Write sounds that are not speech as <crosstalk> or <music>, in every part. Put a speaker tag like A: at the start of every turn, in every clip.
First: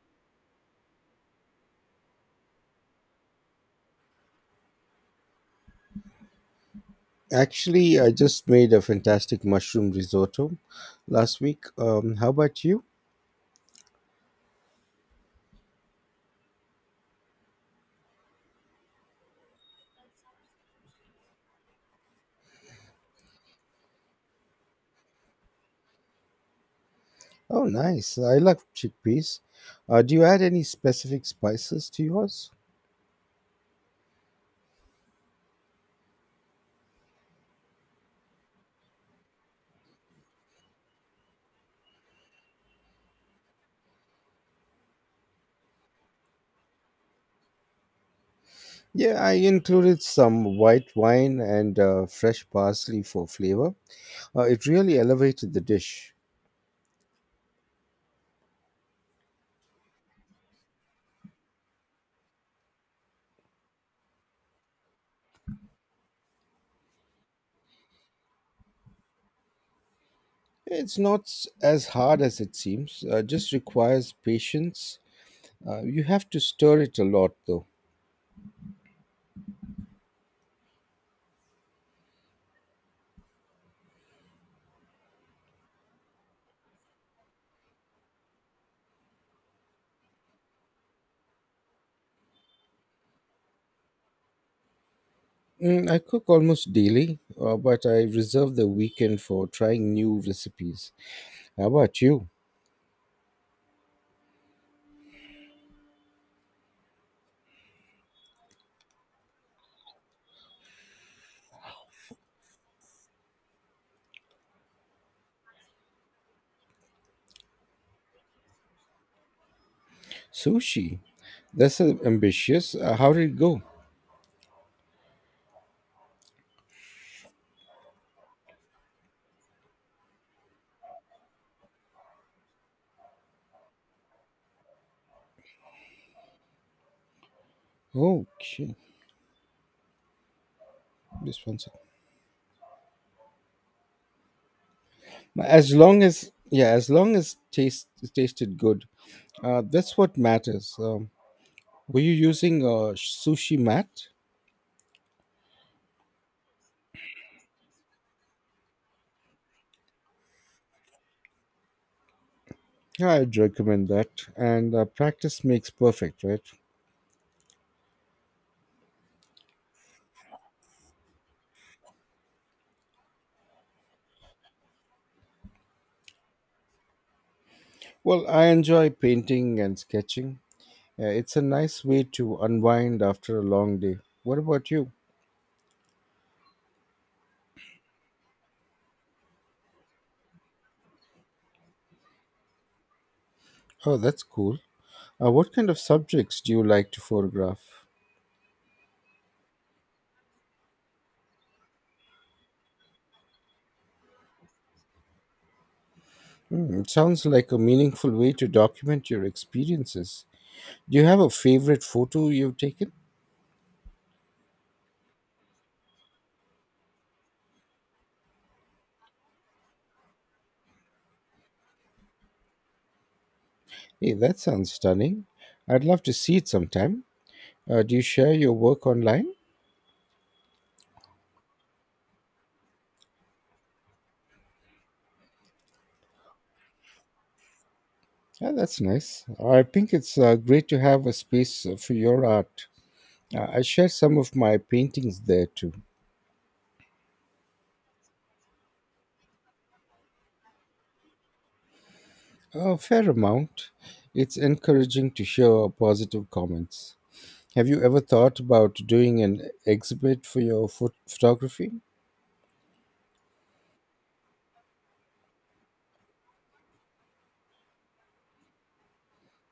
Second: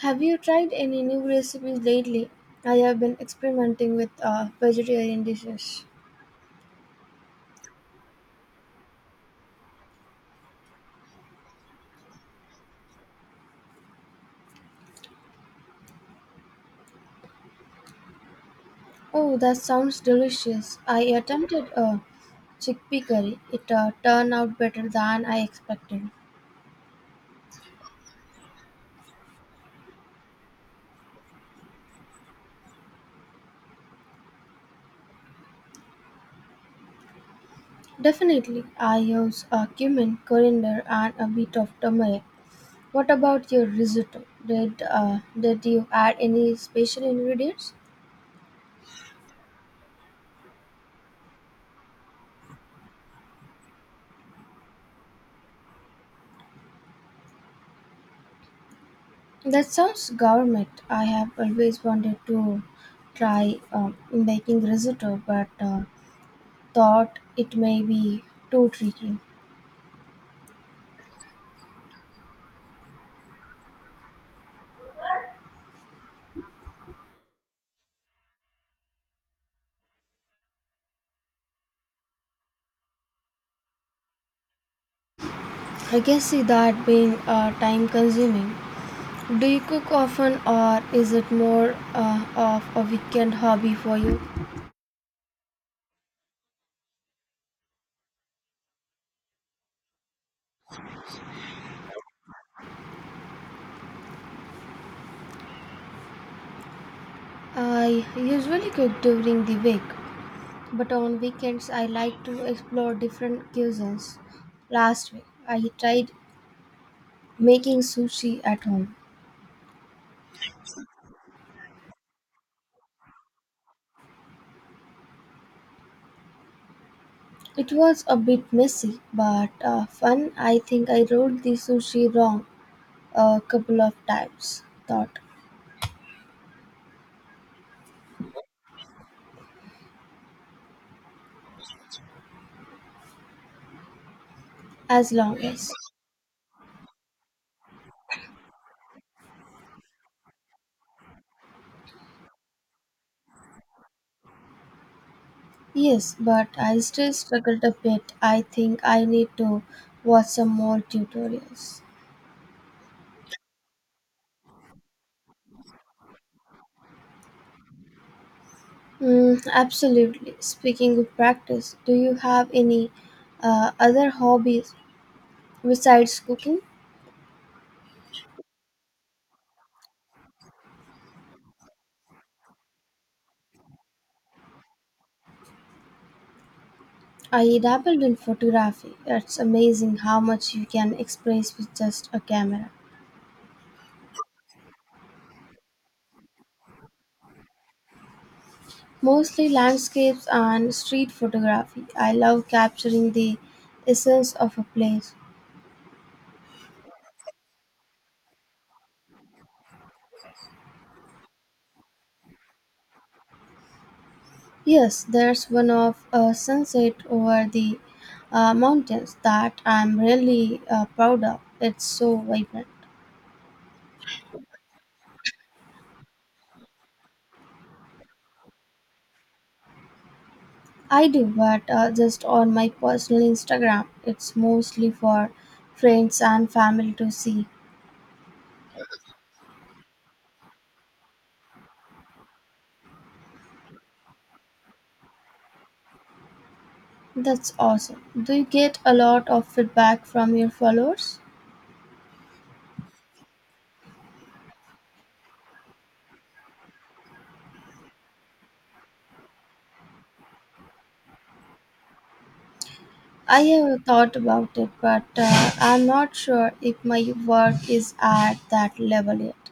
A: Have you tried any new recipes lately? I have been experimenting with vegetarian dishes.
B: Actually, I just made a fantastic mushroom risotto last week. How about you?
A: Oh, that sounds delicious. I attempted a chickpea curry. It turned out better than I expected.
B: Oh, nice. I love chickpeas. Do you add any specific spices to yours?
A: Definitely, I use cumin, coriander, and a bit of turmeric. What about your risotto? Did you add any special ingredients?
B: Yeah, I included some white wine and fresh parsley for flavor. It really elevated the dish.
A: That sounds gourmet. I have always wanted to try making risotto, but thought it may be too tricky.
B: It's not s- as hard as it seems, just requires patience. You have to stir it a lot, though.
A: I can see that being time consuming. Do you cook often or is it more of a weekend hobby for you?
B: Mm, I cook almost daily, but I reserve the weekend for trying new recipes. How about you?
A: I usually cook during the week, but on weekends I like to explore different cuisines. Last week I tried making sushi at home.
B: Sushi. That's ambitious. How did it go?
A: It was a bit messy but fun. I think I wrote the sushi wrong a couple of times. Thought
B: Okay, this one. Sec.
A: as long as.
B: As long as, yeah, as long as taste it tasted good, that's what matters. Were you using a sushi mat?
A: Yes, but I still struggled a bit. I think I need to watch some more tutorials.
B: Yeah, I'd recommend that. And practice makes perfect, right?
A: Mm, absolutely. Speaking of practice, do you have any other hobbies besides cooking?
B: Well, I enjoy painting and sketching. Yeah, it's a nice way to unwind after a long day. What about you?
A: I dabbled in photography. It's amazing how much you can express with just a camera.
B: Oh, that's cool. What kind of subjects do you like to photograph?
A: Mostly landscapes and street photography. I love capturing the essence of a place.
B: Hmm, it sounds like a meaningful way to document your experiences. Do you have a favorite photo you've taken?
A: Yes, there's one of a sunset over the mountains that I'm really proud of. It's so vibrant.
B: Hey, that sounds stunning. I'd love to see it sometime. Do you share your work online?
A: I do, but just on my personal Instagram. It's mostly for friends and family to see.
B: Yeah, that's nice. I think it's great to have a space for your art. I share some of my paintings there too.
A: That's awesome. Do you get a lot of feedback from your followers?
B: A fair amount. It's encouraging to hear positive comments. Have you ever thought about doing an exhibit for your photography?
A: I have thought about it, but I'm not sure if my work is at that level yet.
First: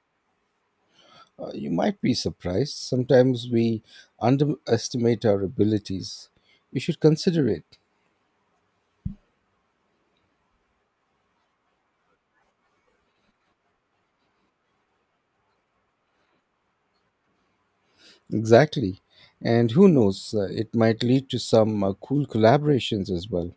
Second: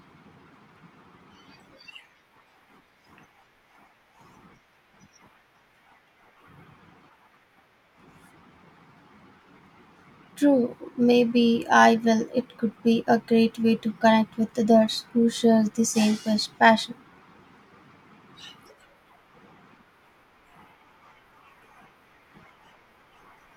B: You might be surprised. Sometimes we underestimate our abilities. You should consider it.
A: True, maybe I will. It could be a great way to connect with others who share the same passion.
B: Exactly. And who knows, it might lead to some cool collaborations as well.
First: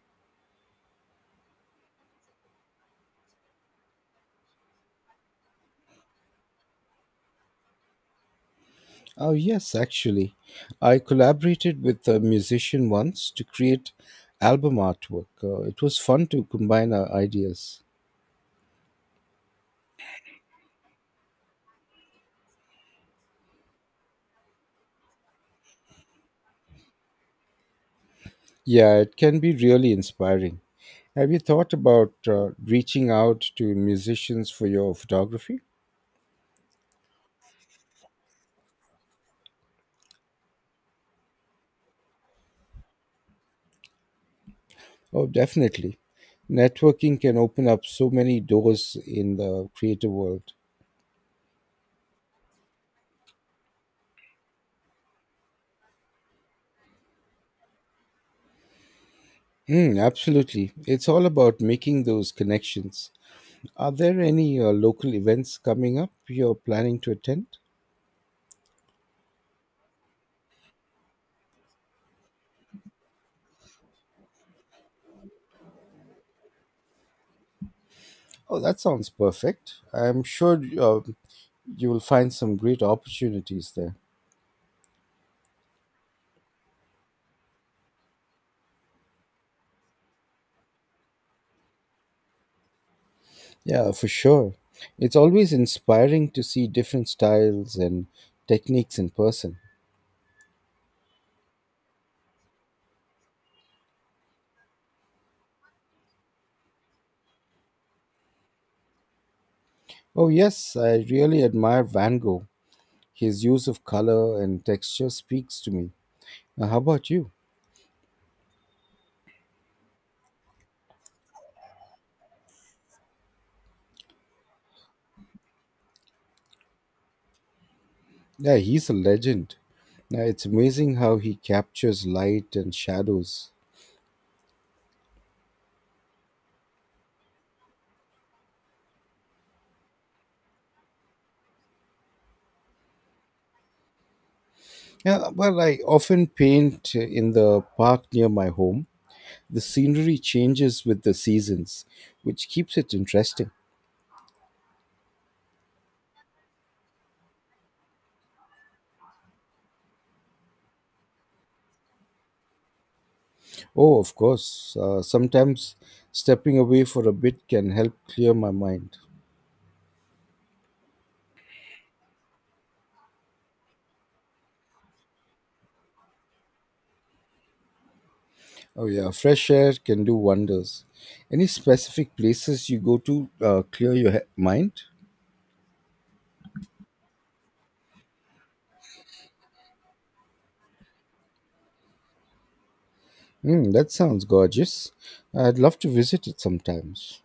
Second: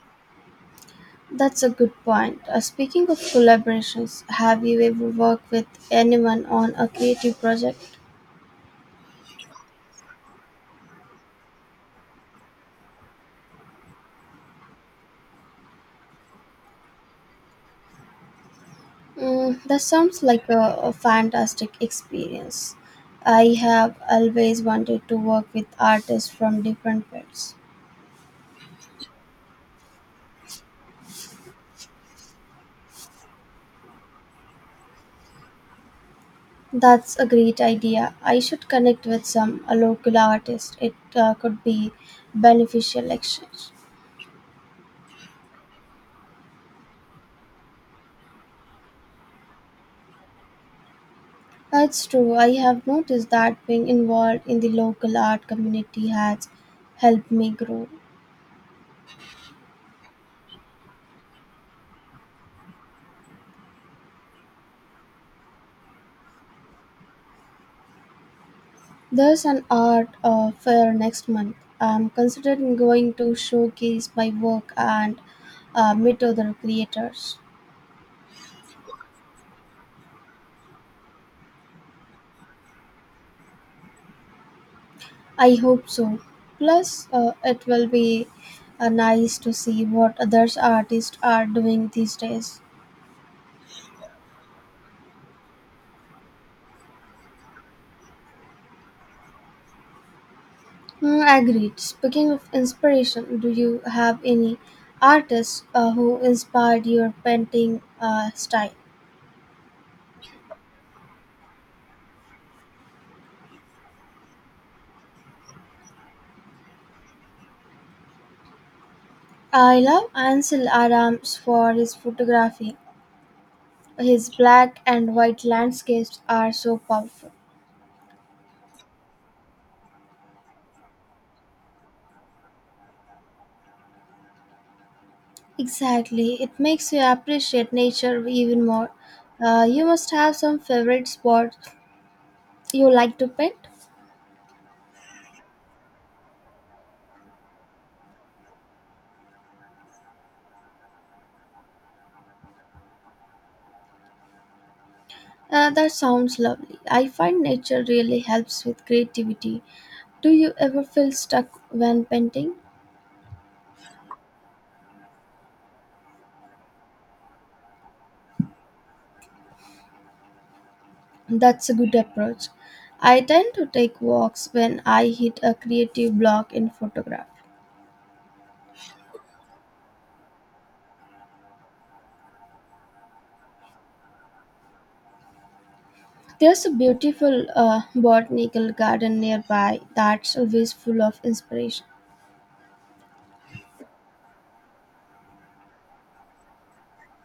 A: That's a good point. Speaking of collaborations, have you ever worked with anyone on a creative project?
B: Oh, yes, actually. I collaborated with a musician once to create album artwork. It was fun to combine our ideas.
A: Mm, that sounds like a fantastic experience. I have always wanted to work with artists from different fields.
B: Yeah, it can be really inspiring. Have you thought about reaching out to musicians for your photography?
A: That's a great idea. I should connect with some a local artist. It could be beneficial exchange.
B: Oh, definitely. Networking can open up so many doors in the creative world.
A: That's true. I have noticed that being involved in the local art community has helped me grow.
B: Mm, absolutely. It's all about making those connections. Are there any local events coming up you're planning to attend?
A: There's an art fair next month. I'm considering going to showcase my work and meet other creators.
B: Oh, that sounds perfect. I'm sure you will find some great opportunities there.
A: I hope so. Plus, it will be nice to see what others artists are doing these days.
B: Yeah, for sure. It's always inspiring to see different styles and techniques in person.
A: Hmm, agreed. Speaking of inspiration, do you have any artists who inspired your painting style?
B: Oh, yes, I really admire Van Gogh. His use of color and texture speaks to me. Now, how about you?
A: I love Ansel Adams for his photography. His black and white landscapes are so powerful.
B: Yeah, he's a legend. Now, it's amazing how he captures light and shadows.
A: Exactly, it makes you appreciate nature even more. You must have some favorite spots you like to paint.
B: Yeah, well, I often paint in the park near my home. The scenery changes with the seasons, which keeps it interesting.
A: That sounds lovely. I find nature really helps with creativity. Do you ever feel stuck when painting?
B: Oh, of course. Sometimes stepping away for a bit can help clear my mind.
A: That's a good approach. I tend to take walks when I hit a creative block in photography.
B: Oh, yeah. Fresh air can do wonders. Any specific places you go to clear your mind?
A: There's a beautiful botanical garden nearby that's always full of inspiration.
B: Hmm, that sounds gorgeous. I'd love to visit it sometimes.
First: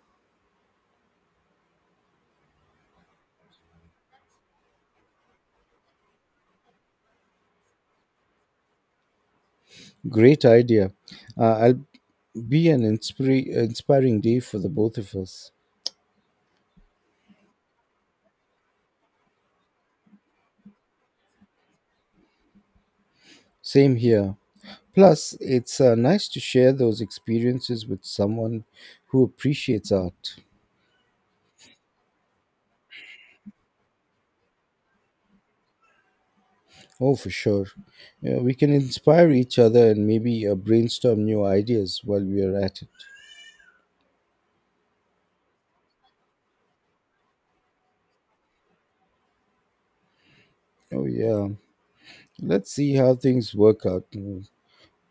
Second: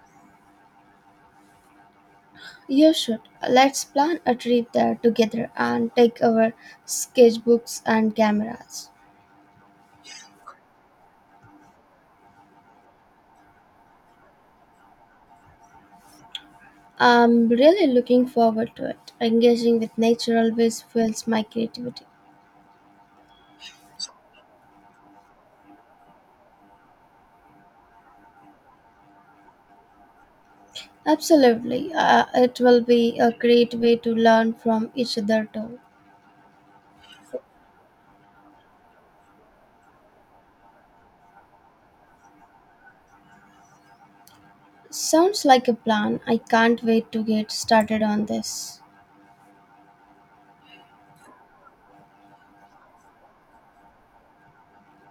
A: You should. Let's plan a trip there together and take our sketchbooks and cameras.
B: Great idea. I'll be an inspiring day for the both of us.
A: I'm really looking forward to it. Engaging with nature always fuels my creativity.
B: Same here. Plus, it's nice to share those experiences with someone who appreciates art.
A: Absolutely. It will be a great way to learn from each other too.
B: Oh, for sure. Yeah, we can inspire each other and maybe brainstorm new ideas while we are at it.
A: Sounds like a plan. I can't wait to get started on this.
B: Oh, yeah. Let's see how things work out. Mm,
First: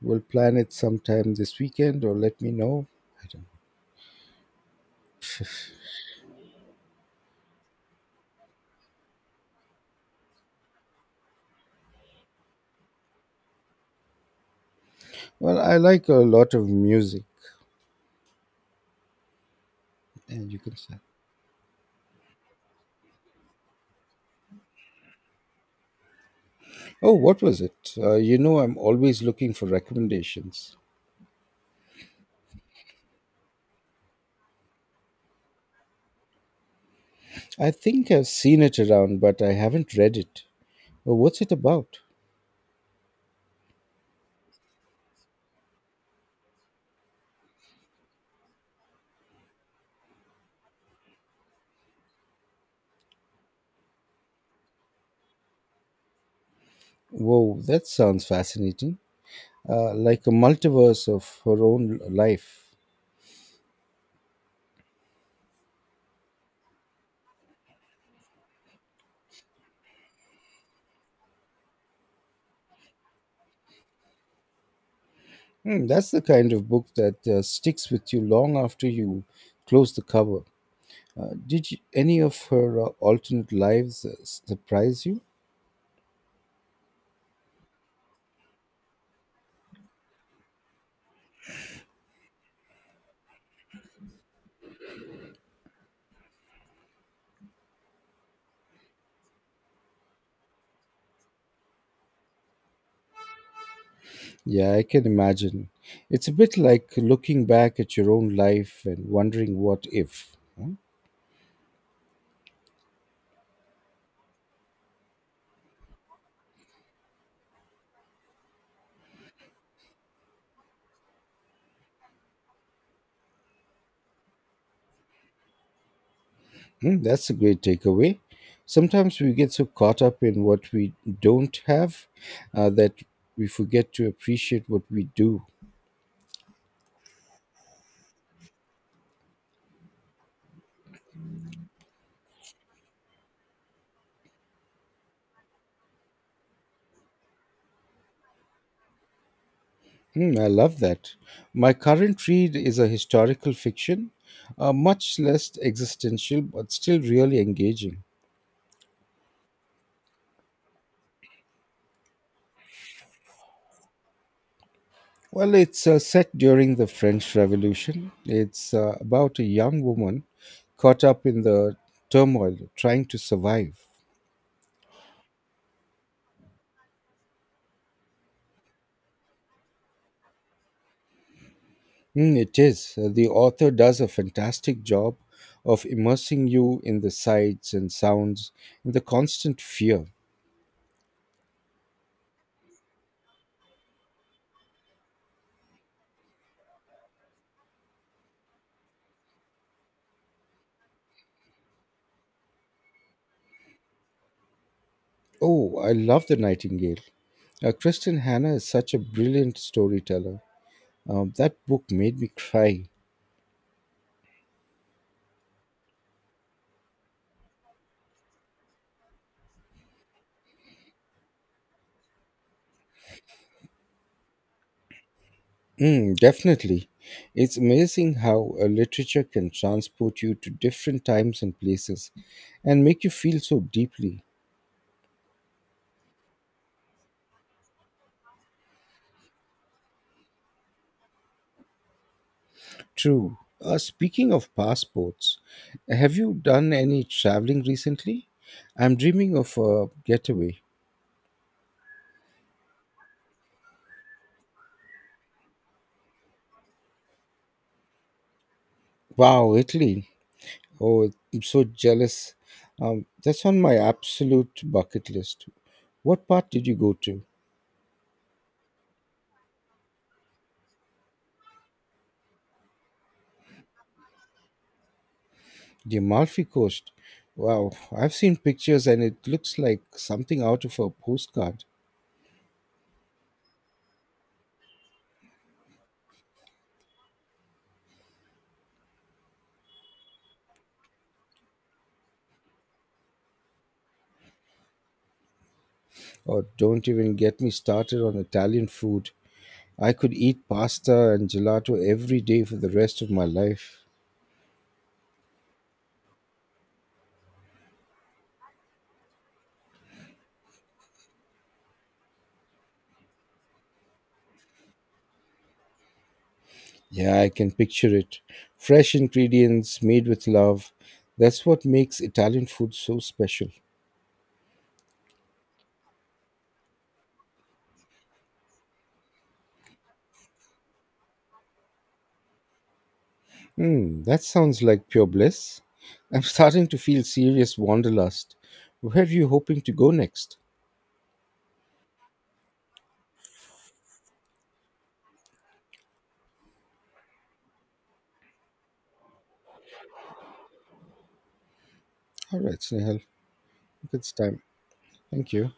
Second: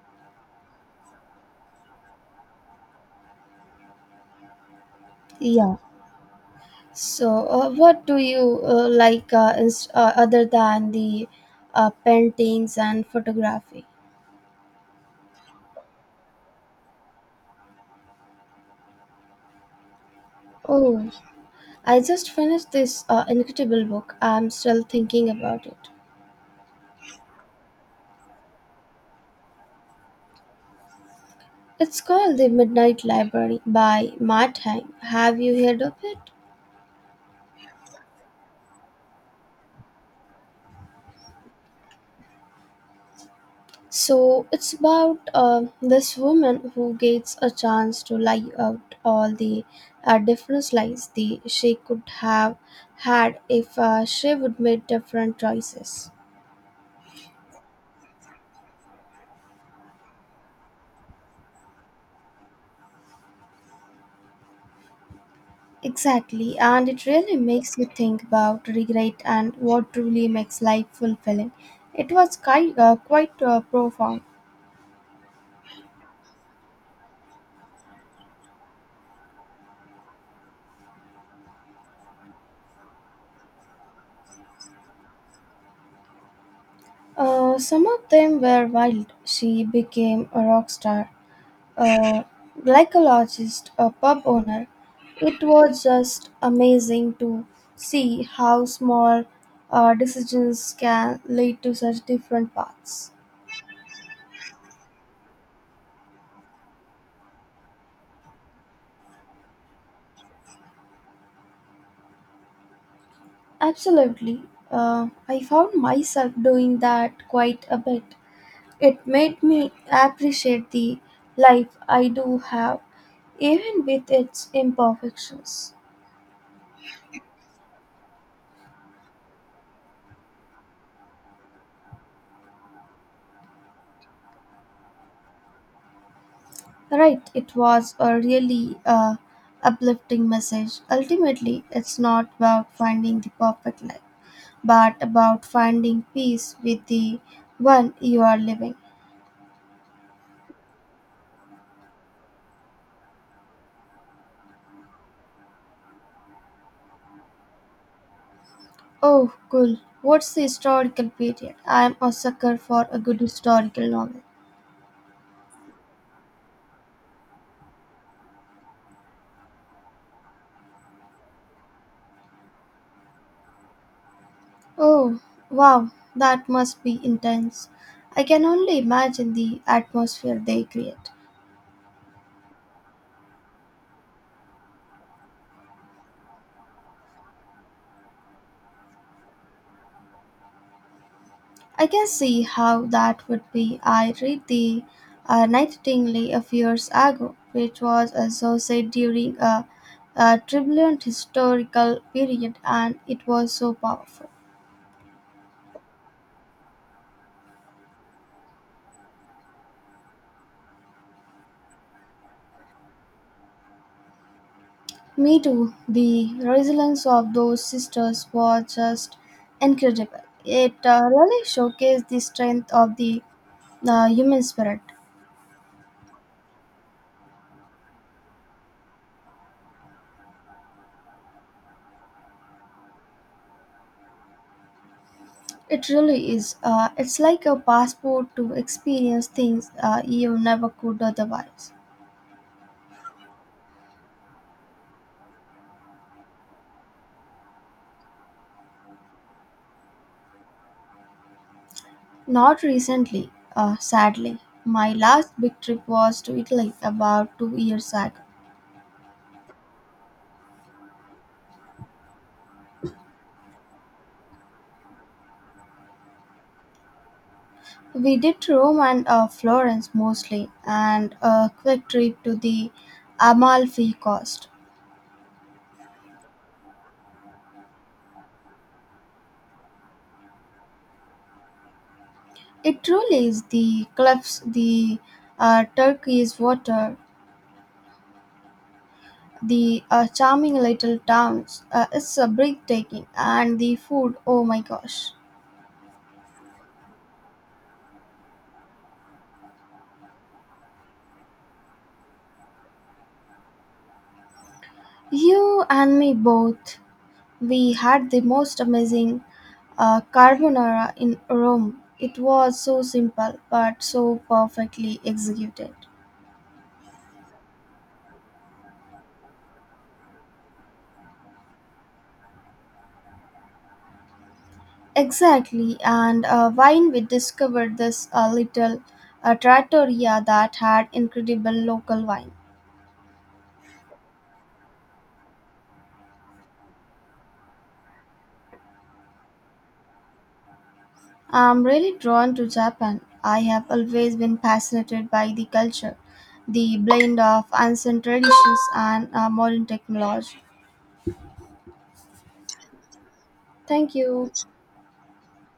B: we'll plan it sometime this weekend or let me know. I don't.
A: Yeah. So, what do you like other than the paintings and photography?
B: Well, I like a lot of music, and you can say.
A: Oh, I just finished this incredible book. I'm still thinking about it.
B: Oh, what was it? I'm always looking for recommendations.
A: It's called The Midnight Library by Matt Haig. Have you heard of it?
B: I think I've seen it around, but I haven't read it. Oh, what's it about?
A: So it's about this woman who gets a chance to lie out all the different lies the, she could have had if she would made different choices.
B: Whoa, that sounds fascinating. Like a multiverse of her own life.
A: Exactly, and it really makes you think about regret and what truly makes life fulfilling. It was quite profound.
B: Hmm, that's the kind of book that sticks with you long after you close the cover. Any of her alternate lives surprise you?
A: Some of them were wild. She became a rock star. A gynecologist, a pub owner. It was just amazing to see how small decisions can lead to such different paths.
B: Yeah, I can imagine. It's a bit like looking back at your own life and wondering what if, huh?
A: Absolutely. I found myself doing that quite a bit. It made me appreciate the life I do have, even with its imperfections.
B: Mm, that's a great takeaway. Sometimes we get so caught up in what we don't have that we forget to appreciate what we do.
A: Right, it was a really uplifting message. Ultimately, it's not about finding the perfect life, but about finding peace with the one you are living.
B: Mm, I love that. My current read is a historical fiction, much less existential, but still really engaging.
A: Oh, cool. What's the historical period? I'm a sucker for a good historical novel.
B: Well, it's set during the French Revolution. It's about a young woman caught up in the turmoil, trying to survive.
A: Oh, wow, that must be intense. I can only imagine the atmosphere they create.
B: Mm, it is. The author does a fantastic job of immersing you in the sights and sounds and the constant fear.
A: I can see how that would be. I read The Nightingale a few years ago, which was associated during a turbulent historical period, and it was so powerful.
B: Oh, I love The Nightingale. Kristen Hannah is such a brilliant storyteller. That book made me cry.
A: Me too. The resilience of those sisters was just incredible. It really showcased the strength of the human spirit.
B: Mm, definitely. It's amazing how a literature can transport you to different times and places and make you feel so deeply.
A: It really is. It's like a passport to experience things you never could otherwise.
B: True. Speaking of passports, have you done any traveling recently? I'm dreaming of a getaway.
A: Not recently, sadly. My last big trip was to Italy about 2 years back.
B: Wow, Italy. Oh, I'm so jealous. That's on my absolute bucket list. What part did you go to?
A: We did Rome and Florence mostly, and a quick trip to the Amalfi Coast.
B: The Amalfi Coast. Wow, I've seen pictures and it looks like something out of a postcard.
A: It truly is the cliffs, the turquoise water, the charming little towns. It's breathtaking, and the food, oh my gosh.
B: Or don't even get me started on Italian food. I could eat pasta and gelato every day for the rest of my life.
A: You and me both. We had the most amazing carbonara in Rome. It was so simple but so perfectly executed.
B: Yeah, I can picture it. Fresh ingredients made with love. That's what makes Italian food so special.
A: Exactly, and wine we discovered this little trattoria that had incredible local wine.
B: Hmm, that sounds like pure bliss. I'm <laughs> starting to feel serious wanderlust. Where are you hoping to go next?
A: I'm really drawn to Japan. I have always been fascinated by the culture, the blend of ancient traditions and modern technology.
B: All right, Snehal.
A: Thank
B: It's
A: you.
B: time. Thank you.